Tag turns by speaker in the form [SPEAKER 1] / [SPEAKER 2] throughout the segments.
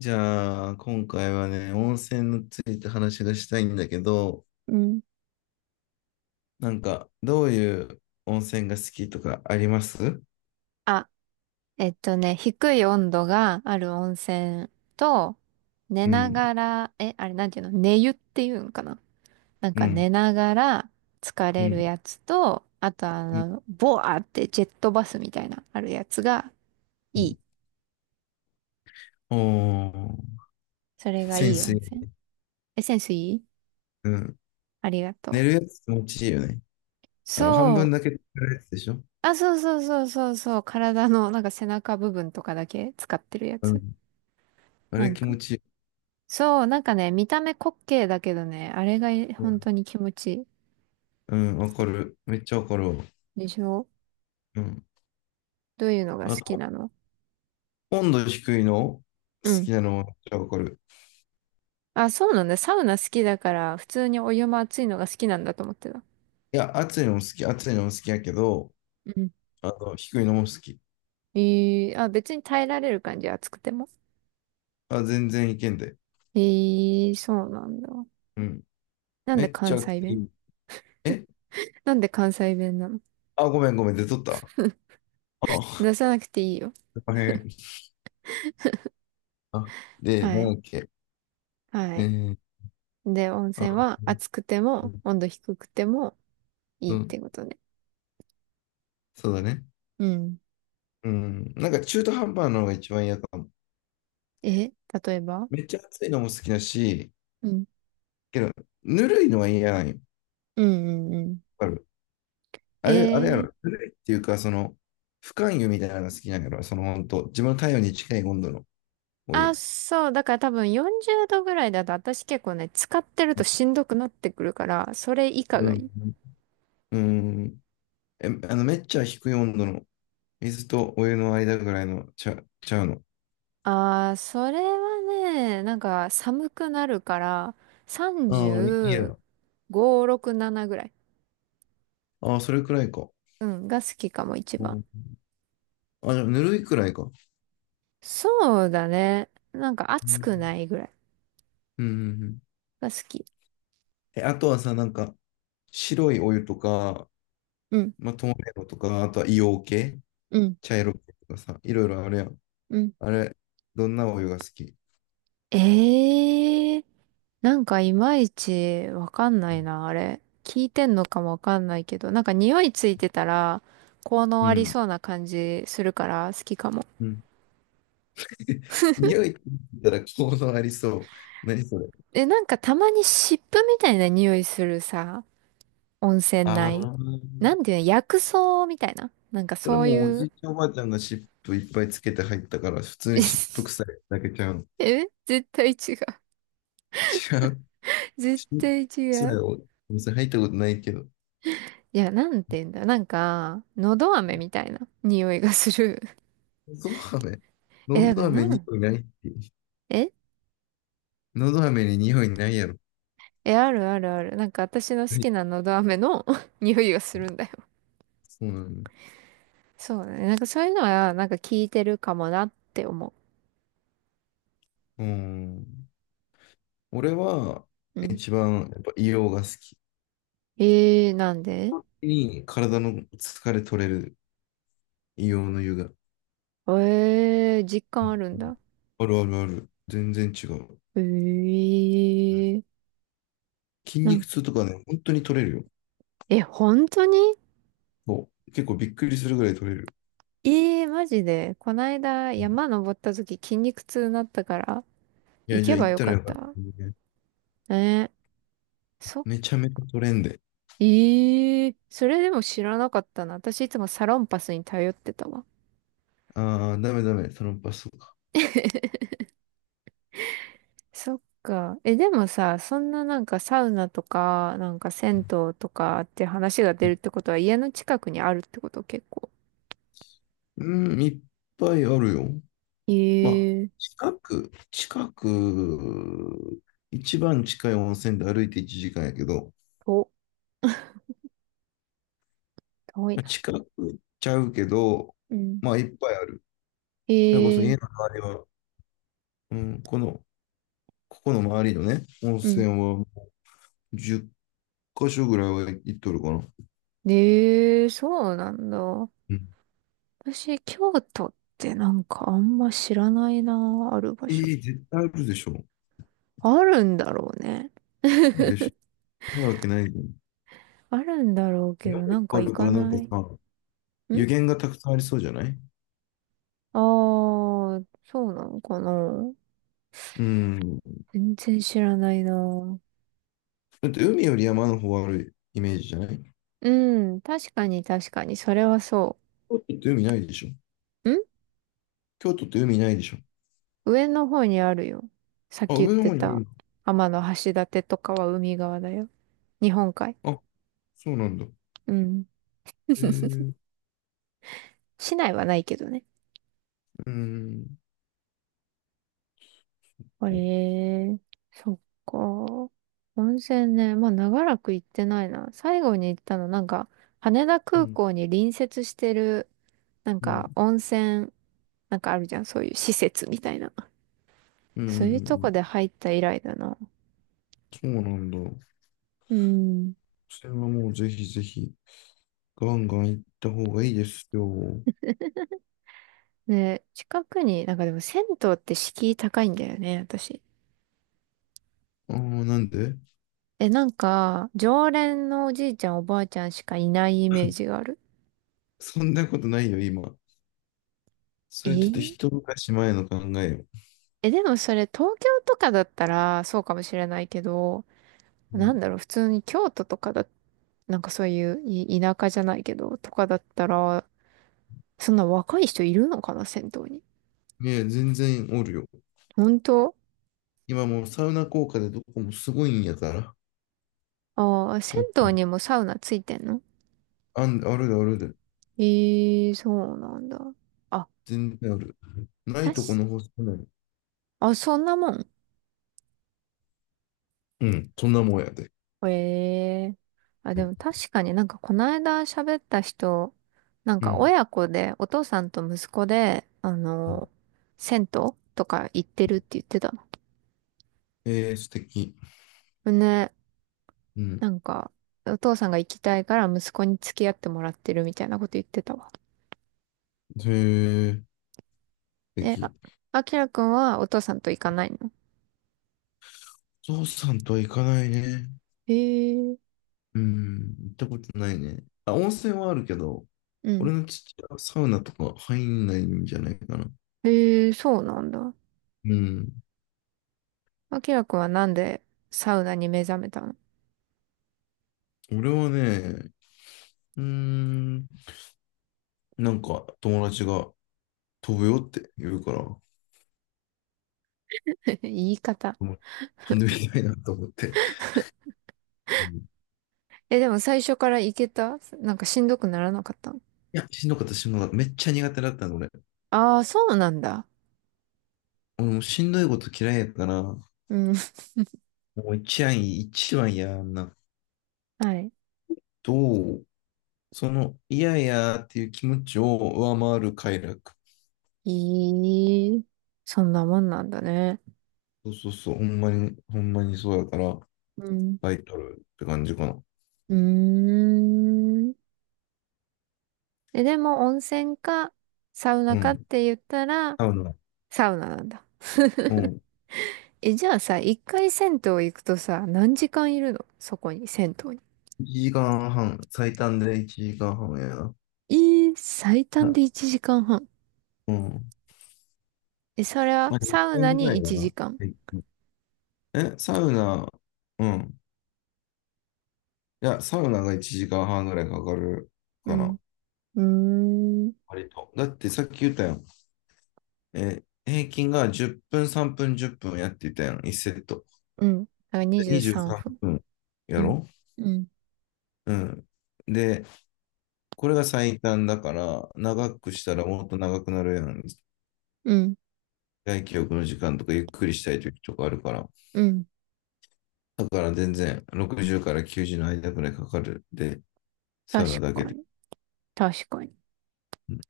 [SPEAKER 1] じゃあ、今回はね、温泉について話がしたいんだけど、
[SPEAKER 2] うん。
[SPEAKER 1] なんか、どういう温泉が好きとかあります？
[SPEAKER 2] あ、低い温度がある温泉と、寝
[SPEAKER 1] う
[SPEAKER 2] な
[SPEAKER 1] ん、
[SPEAKER 2] がら、あれなんていうの？寝湯っていうんかな？なん
[SPEAKER 1] う
[SPEAKER 2] か
[SPEAKER 1] ん、
[SPEAKER 2] 寝ながら疲
[SPEAKER 1] う
[SPEAKER 2] れる
[SPEAKER 1] ん、
[SPEAKER 2] やつと、あと
[SPEAKER 1] うん。
[SPEAKER 2] ボアってジェットバスみたいなあるやつが
[SPEAKER 1] う
[SPEAKER 2] い
[SPEAKER 1] ん。
[SPEAKER 2] い。
[SPEAKER 1] おー、
[SPEAKER 2] それがい
[SPEAKER 1] 潜
[SPEAKER 2] い温
[SPEAKER 1] 水。
[SPEAKER 2] 泉。え、センスいい？
[SPEAKER 1] うん。
[SPEAKER 2] ありがと
[SPEAKER 1] 寝
[SPEAKER 2] う。
[SPEAKER 1] るやつ気持ちいいよね。あの、半
[SPEAKER 2] そ
[SPEAKER 1] 分
[SPEAKER 2] う。
[SPEAKER 1] だけ寝るやつでしょ？
[SPEAKER 2] あ、そうそうそうそうそう。体のなんか背中部分とかだけ使ってるや
[SPEAKER 1] う
[SPEAKER 2] つ。
[SPEAKER 1] ん。あ
[SPEAKER 2] な
[SPEAKER 1] れ
[SPEAKER 2] ん
[SPEAKER 1] 気
[SPEAKER 2] か、
[SPEAKER 1] 持ちいい。
[SPEAKER 2] そう、なんかね、見た目滑稽だけどね、あれが本当に気持ちいい。
[SPEAKER 1] うん、わかる。めっちゃわかるわ。
[SPEAKER 2] でしょ？
[SPEAKER 1] うん。
[SPEAKER 2] どういうのが
[SPEAKER 1] あ
[SPEAKER 2] 好き
[SPEAKER 1] と、
[SPEAKER 2] なの？
[SPEAKER 1] 温度低いの
[SPEAKER 2] う
[SPEAKER 1] 好き
[SPEAKER 2] ん。
[SPEAKER 1] なのもめっちゃわかる。
[SPEAKER 2] あ、そうなんだ。サウナ好きだから、普通にお湯も熱いのが好きなんだと思ってた。
[SPEAKER 1] いや、暑いのも好き、暑いのも好きやけど、
[SPEAKER 2] うん。
[SPEAKER 1] あの、低いのも好き。
[SPEAKER 2] えー、あ、別に耐えられる感じ、熱くても。
[SPEAKER 1] あ、全然いけんで。
[SPEAKER 2] えー、そうなんだ。
[SPEAKER 1] うん。
[SPEAKER 2] なん
[SPEAKER 1] め
[SPEAKER 2] で
[SPEAKER 1] っちゃ
[SPEAKER 2] 関
[SPEAKER 1] 熱
[SPEAKER 2] 西弁？
[SPEAKER 1] い。え？
[SPEAKER 2] なんで関西弁なの？
[SPEAKER 1] あ、ごめんごめん、出とった。あ、
[SPEAKER 2] 出さなくていいよ。
[SPEAKER 1] 大変。あ、で、
[SPEAKER 2] は
[SPEAKER 1] なん
[SPEAKER 2] い。
[SPEAKER 1] だっけ。
[SPEAKER 2] は
[SPEAKER 1] え
[SPEAKER 2] い。
[SPEAKER 1] ー、
[SPEAKER 2] で、温
[SPEAKER 1] あ、
[SPEAKER 2] 泉は
[SPEAKER 1] う
[SPEAKER 2] 熱くても、
[SPEAKER 1] ん、
[SPEAKER 2] 温度低くてもい
[SPEAKER 1] う
[SPEAKER 2] いっ
[SPEAKER 1] ん。
[SPEAKER 2] てことね。
[SPEAKER 1] そうだね。
[SPEAKER 2] うん。
[SPEAKER 1] うん。なんか中途半端なのが一番嫌かも。
[SPEAKER 2] え、例えば？
[SPEAKER 1] めっちゃ暑いのも好きだし、
[SPEAKER 2] うん。
[SPEAKER 1] けど、ぬるいのは嫌なんよ。
[SPEAKER 2] うんうんうん。
[SPEAKER 1] わかる。あ
[SPEAKER 2] え
[SPEAKER 1] れ、あれやろ。
[SPEAKER 2] え。
[SPEAKER 1] ぬるいっていうか、その、不感湯みたいなのが好きなんやろ。その、本当自分の体温に近い温度のお
[SPEAKER 2] あ、
[SPEAKER 1] 湯。
[SPEAKER 2] そう。だから多分40度ぐらいだと私結構ね、使ってるとしんどくなってくるから、それ以下
[SPEAKER 1] う
[SPEAKER 2] がい
[SPEAKER 1] ん。
[SPEAKER 2] い。
[SPEAKER 1] うん。え、あの、めっちゃ低い温度の水とお湯の間ぐらいのちゃうの。
[SPEAKER 2] ああ、それはね、なんか寒くなるから、
[SPEAKER 1] ああ、いいや。
[SPEAKER 2] 35、6、7ぐらい。
[SPEAKER 1] ああ、それくらいか。
[SPEAKER 2] うん、が好きかも一
[SPEAKER 1] う
[SPEAKER 2] 番。
[SPEAKER 1] ん。あ、じゃあ、ぬるいくらいか。
[SPEAKER 2] そうだね。なんか
[SPEAKER 1] う
[SPEAKER 2] 暑
[SPEAKER 1] んうん
[SPEAKER 2] くないぐらい
[SPEAKER 1] うんうん。
[SPEAKER 2] が好き。
[SPEAKER 1] え、あとはさ、なんか、白いお湯とか、
[SPEAKER 2] うん、
[SPEAKER 1] まあ、透明度とか、あとは硫黄系、
[SPEAKER 2] うん、
[SPEAKER 1] 茶色系とかさ、いろいろあるやん。
[SPEAKER 2] うん。
[SPEAKER 1] あれ、どんなお湯が好き？
[SPEAKER 2] ええ。なんかいまいちわかんないな、あれ。聞いてんのかもわかんないけど、なんか匂いついてたら、効
[SPEAKER 1] う
[SPEAKER 2] 能あり
[SPEAKER 1] ん。
[SPEAKER 2] そうな感じするから好きかも。
[SPEAKER 1] うん。匂いって言ったら効能ありそう。何それ？
[SPEAKER 2] え、なんかたまに湿布みたいな匂いするさ、温泉
[SPEAKER 1] ああ、
[SPEAKER 2] 内。なんていうの、薬草みたいな。なんか
[SPEAKER 1] それ
[SPEAKER 2] そう
[SPEAKER 1] もうお
[SPEAKER 2] い
[SPEAKER 1] じ
[SPEAKER 2] う
[SPEAKER 1] いちゃんおばあちゃんが湿布いっぱいつけて入ったから、普通に湿布 臭いだけちゃうの。
[SPEAKER 2] え、絶対違う。
[SPEAKER 1] 違う。
[SPEAKER 2] 絶
[SPEAKER 1] し、
[SPEAKER 2] 対
[SPEAKER 1] そ
[SPEAKER 2] 違
[SPEAKER 1] うだ
[SPEAKER 2] う。
[SPEAKER 1] よ。おお店入ったことないけど。
[SPEAKER 2] いや、なんていうんだ。なんか、のど飴みたいな匂いがする。
[SPEAKER 1] のど飴？
[SPEAKER 2] え、
[SPEAKER 1] の
[SPEAKER 2] だか
[SPEAKER 1] ど
[SPEAKER 2] ら
[SPEAKER 1] 飴に匂いないって。
[SPEAKER 2] え
[SPEAKER 1] のど飴に匂いないやろ。
[SPEAKER 2] え、あるあるある。なんか私の
[SPEAKER 1] は
[SPEAKER 2] 好
[SPEAKER 1] い。
[SPEAKER 2] きなのど飴の 匂いがするんだよ。
[SPEAKER 1] そうなんだ。
[SPEAKER 2] そうだね。なんかそういうのは、なんか聞いてるかもなって思
[SPEAKER 1] うん。俺は、
[SPEAKER 2] う。うん。
[SPEAKER 1] 一番、やっぱ硫黄が好き。
[SPEAKER 2] えー、なんで？
[SPEAKER 1] 本当に体の疲れ取れる硫黄の湯が。
[SPEAKER 2] えー、実
[SPEAKER 1] う
[SPEAKER 2] 感
[SPEAKER 1] ん。
[SPEAKER 2] あるんだ。
[SPEAKER 1] あるあるある。全然違う。
[SPEAKER 2] えー、
[SPEAKER 1] 筋
[SPEAKER 2] なん、
[SPEAKER 1] 肉痛とかね、本当に取れるよ。
[SPEAKER 2] え、本当に？
[SPEAKER 1] そう結構びっくりするぐらい取れる。
[SPEAKER 2] えー、マジで。こないだ
[SPEAKER 1] うん。
[SPEAKER 2] 山登った時筋肉痛になったから、
[SPEAKER 1] い
[SPEAKER 2] 行
[SPEAKER 1] や、じゃ
[SPEAKER 2] け
[SPEAKER 1] あ
[SPEAKER 2] ば
[SPEAKER 1] 行っ
[SPEAKER 2] よ
[SPEAKER 1] た
[SPEAKER 2] か
[SPEAKER 1] ら
[SPEAKER 2] っ
[SPEAKER 1] よかった
[SPEAKER 2] た。
[SPEAKER 1] ね。
[SPEAKER 2] えー、そ、
[SPEAKER 1] めちゃめちゃ取れんで。
[SPEAKER 2] えそれでも知らなかったな。私いつもサロンパスに頼ってたわ。
[SPEAKER 1] ああ、ダメダメ、そのパスとか。
[SPEAKER 2] そっか。え、でもさ、そんななんかサウナとか、なんか銭湯とかって話が出るってことは家の近くにあるってこと結構。
[SPEAKER 1] うん、いっぱいあるよ。
[SPEAKER 2] え
[SPEAKER 1] まあ、
[SPEAKER 2] えー、
[SPEAKER 1] 近く、一番近い温泉で歩いて1時間やけど、
[SPEAKER 2] と、遠い
[SPEAKER 1] まあ
[SPEAKER 2] な。
[SPEAKER 1] 近くちゃうけど、
[SPEAKER 2] うん。
[SPEAKER 1] まあ、いっぱいある。それこそ家
[SPEAKER 2] え
[SPEAKER 1] の
[SPEAKER 2] え。
[SPEAKER 1] 周りは、うん、この、ここの周りのね、温
[SPEAKER 2] うん。
[SPEAKER 1] 泉はもう10箇所ぐらいは行っとるかな。
[SPEAKER 2] ええ、そうなんだ。
[SPEAKER 1] うん、
[SPEAKER 2] 私、京都ってなんかあんま知らないな、ある場
[SPEAKER 1] え
[SPEAKER 2] 所。
[SPEAKER 1] え絶対あるでしょ。
[SPEAKER 2] あるんだろうね。
[SPEAKER 1] でしょ。ないわけないじゃん。
[SPEAKER 2] あるんだろうけ
[SPEAKER 1] 山いっ
[SPEAKER 2] ど、なん
[SPEAKER 1] ぱ
[SPEAKER 2] か
[SPEAKER 1] いあ
[SPEAKER 2] 行
[SPEAKER 1] るか
[SPEAKER 2] か
[SPEAKER 1] らなんか
[SPEAKER 2] ない。
[SPEAKER 1] さ、
[SPEAKER 2] ん。
[SPEAKER 1] 湯源がたくさんありそうじゃない？
[SPEAKER 2] ああー、そうなのかな。
[SPEAKER 1] うん。
[SPEAKER 2] 全然知らないな。
[SPEAKER 1] だって海より山の方があるイメージじゃない？
[SPEAKER 2] うん、確かに確かに、それはそ
[SPEAKER 1] 京都って海ないでしょ？
[SPEAKER 2] う。ん。
[SPEAKER 1] 京都って海ないでしょ？
[SPEAKER 2] 上の方にあるよ。さっき
[SPEAKER 1] あ、
[SPEAKER 2] 言っ
[SPEAKER 1] 上の
[SPEAKER 2] て
[SPEAKER 1] 方にある
[SPEAKER 2] た、
[SPEAKER 1] んだ。
[SPEAKER 2] 天橋立とかは海側だよ。日本海。
[SPEAKER 1] あ、そうなんだ。
[SPEAKER 2] うん。
[SPEAKER 1] えー、
[SPEAKER 2] 市内はないけどね。
[SPEAKER 1] うーん、
[SPEAKER 2] へ
[SPEAKER 1] こ
[SPEAKER 2] え、そっか。温泉ね、まあ長らく行ってないな。最後に行ったの、なんか、羽田
[SPEAKER 1] う。う
[SPEAKER 2] 空
[SPEAKER 1] ん、
[SPEAKER 2] 港に隣接してる、なん
[SPEAKER 1] う
[SPEAKER 2] か
[SPEAKER 1] ん、
[SPEAKER 2] 温泉、なんかあるじゃん、そういう施設みたいな。
[SPEAKER 1] うん、うん、う
[SPEAKER 2] そういうとこ
[SPEAKER 1] ん。
[SPEAKER 2] で入った以来だな。
[SPEAKER 1] そうなんだ。
[SPEAKER 2] うん。
[SPEAKER 1] それはもうぜひぜひ、ガンガン行った方がいいですよ。
[SPEAKER 2] で、近くに、なんかでも銭湯って敷居高いんだよね、私。
[SPEAKER 1] ああ、なんで？
[SPEAKER 2] え、なんか、常連のおじいちゃんおばあちゃんしかいないイメージがある。
[SPEAKER 1] そんなことないよ、今。そ
[SPEAKER 2] え
[SPEAKER 1] れちょっと
[SPEAKER 2] ー
[SPEAKER 1] 一昔前の考えよ。
[SPEAKER 2] え、でもそれ東京とかだったらそうかもしれないけど、
[SPEAKER 1] う
[SPEAKER 2] な
[SPEAKER 1] ん。
[SPEAKER 2] んだろう、普通に京都とかだ、なんかそういう田舎じゃないけど、とかだったら、そんな若い人いるのかな、銭湯に。
[SPEAKER 1] いや、全然おるよ。
[SPEAKER 2] 本当？
[SPEAKER 1] 今もうサウナ効果でどこもすごいんやから。
[SPEAKER 2] ああー、銭
[SPEAKER 1] う
[SPEAKER 2] 湯
[SPEAKER 1] ん。
[SPEAKER 2] にもサウナついてんの？
[SPEAKER 1] あるであるで。
[SPEAKER 2] ええー、そうなんだ。あ、
[SPEAKER 1] 全然ある。な
[SPEAKER 2] た
[SPEAKER 1] いとこ
[SPEAKER 2] し
[SPEAKER 1] の方少ない。
[SPEAKER 2] あ、そんなもん。
[SPEAKER 1] うん、そんなもんやで。
[SPEAKER 2] へえ。あ、でも確かになんかこの間喋った人、なん
[SPEAKER 1] う
[SPEAKER 2] か
[SPEAKER 1] ん。
[SPEAKER 2] 親子で、お父さんと息子で、あ
[SPEAKER 1] う
[SPEAKER 2] の、
[SPEAKER 1] ん。
[SPEAKER 2] 銭湯とか行ってるって言ってた
[SPEAKER 1] えー、素敵。
[SPEAKER 2] の。ね、
[SPEAKER 1] うん。
[SPEAKER 2] なんか、お父さんが行きたいから息子に付き合ってもらってるみたいなこと言ってたわ。
[SPEAKER 1] へえ、素
[SPEAKER 2] え、あ、
[SPEAKER 1] 敵。
[SPEAKER 2] あきらくんはお父さんと行かないの？
[SPEAKER 1] ゾウさんとは行かないね。
[SPEAKER 2] へえ。
[SPEAKER 1] うん、行ったことないね。あ、温泉はあるけど、
[SPEAKER 2] うん。
[SPEAKER 1] 俺の父親はサウナとか入んないんじゃないかな。
[SPEAKER 2] へえ、そうなんだ。
[SPEAKER 1] うん。
[SPEAKER 2] あきらくんはなんでサウナに目覚めたの？
[SPEAKER 1] 俺はね、うーん、なんか友達が飛ぶよって言うから、も
[SPEAKER 2] 言い方。
[SPEAKER 1] う飛んでみたいなと思って。うん。
[SPEAKER 2] え、でも最初から行けた？なんかしんどくならなかった？
[SPEAKER 1] いや、しんどかった、しんどかった。めっちゃ苦手だったの、俺。
[SPEAKER 2] ああー、そうなんだ。
[SPEAKER 1] 俺もしんどいこと嫌いやから、も
[SPEAKER 2] うん。
[SPEAKER 1] う一案一番やんな。
[SPEAKER 2] はい。
[SPEAKER 1] と、その嫌やっていう気持ちを上回る快楽。
[SPEAKER 2] いい。そんなもんなんだね。
[SPEAKER 1] そうそうそう、ほんまに、ほんまにそうやから、
[SPEAKER 2] うん。
[SPEAKER 1] タイトルって感じかな。
[SPEAKER 2] うーん。え、でも温泉かサウナ
[SPEAKER 1] う
[SPEAKER 2] かっ
[SPEAKER 1] ん。
[SPEAKER 2] て言ったら
[SPEAKER 1] 多分な。
[SPEAKER 2] サウナなんだ。
[SPEAKER 1] うん。
[SPEAKER 2] え、じゃあさ、一回銭湯行くとさ、何時間いるのそこに、銭湯に？
[SPEAKER 1] 1時間半、最短で1時間半やな。
[SPEAKER 2] えー、最短で
[SPEAKER 1] な、
[SPEAKER 2] 1時間半。
[SPEAKER 1] うん。
[SPEAKER 2] え、それは
[SPEAKER 1] まあ、
[SPEAKER 2] サウ
[SPEAKER 1] 1
[SPEAKER 2] ナ
[SPEAKER 1] ぐ
[SPEAKER 2] に
[SPEAKER 1] らいか
[SPEAKER 2] 1
[SPEAKER 1] な。
[SPEAKER 2] 時間。
[SPEAKER 1] はい。え、サウナ、うん。いや、サウナが1時間半ぐらいかかる
[SPEAKER 2] う
[SPEAKER 1] か
[SPEAKER 2] ん。
[SPEAKER 1] な。
[SPEAKER 2] うーん。
[SPEAKER 1] 割と。だってさっき言ったやん。平均が10分、3分、10分やっていたやん、1セット。
[SPEAKER 2] うん。だから
[SPEAKER 1] で
[SPEAKER 2] 23
[SPEAKER 1] 23
[SPEAKER 2] 分。
[SPEAKER 1] 分や
[SPEAKER 2] うん、
[SPEAKER 1] ろ？
[SPEAKER 2] うん、
[SPEAKER 1] うん。で、これが最短だから、長くしたらもっと長くなるやん。
[SPEAKER 2] うん、
[SPEAKER 1] 外記憶の時間とかゆっくりしたい時とかあるから。
[SPEAKER 2] うん。
[SPEAKER 1] だから全然60から90の間くらいかかる。で、サウナ
[SPEAKER 2] 確
[SPEAKER 1] だけ
[SPEAKER 2] か
[SPEAKER 1] で。
[SPEAKER 2] に。確かに。
[SPEAKER 1] うん。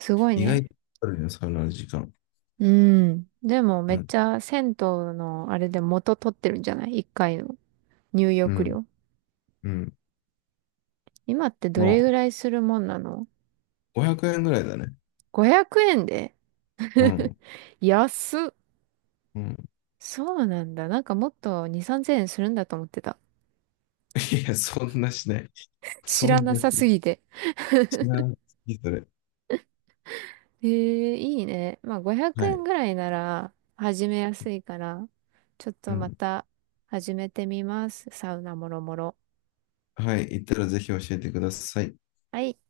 [SPEAKER 2] すごい
[SPEAKER 1] 意外と
[SPEAKER 2] ね。
[SPEAKER 1] かかるよ、サウナの時間。
[SPEAKER 2] うん。でも
[SPEAKER 1] う
[SPEAKER 2] めっ
[SPEAKER 1] ん。
[SPEAKER 2] ちゃ銭湯のあれで元取ってるんじゃない？ 1 回の入
[SPEAKER 1] う
[SPEAKER 2] 浴
[SPEAKER 1] ん。
[SPEAKER 2] 料。
[SPEAKER 1] うん。
[SPEAKER 2] 今ってどれ
[SPEAKER 1] も
[SPEAKER 2] ぐらいするもんなの？
[SPEAKER 1] う500円ぐらいだね。
[SPEAKER 2] 500 円で
[SPEAKER 1] う ん。
[SPEAKER 2] 安っ。
[SPEAKER 1] うん。
[SPEAKER 2] そうなんだ。なんかもっと2、3000円するんだと思ってた。
[SPEAKER 1] いや、そんなしない。
[SPEAKER 2] 知
[SPEAKER 1] そん
[SPEAKER 2] らな
[SPEAKER 1] なし
[SPEAKER 2] さすぎて。
[SPEAKER 1] 知らないそれ。
[SPEAKER 2] ええ、いいね。まあ500
[SPEAKER 1] は
[SPEAKER 2] 円
[SPEAKER 1] い。
[SPEAKER 2] ぐらいなら始めやすいから、ちょっ
[SPEAKER 1] う
[SPEAKER 2] とま
[SPEAKER 1] ん。
[SPEAKER 2] た始めてみます。サウナもろもろ。
[SPEAKER 1] はい。行ったらぜひ教えてください。
[SPEAKER 2] はい。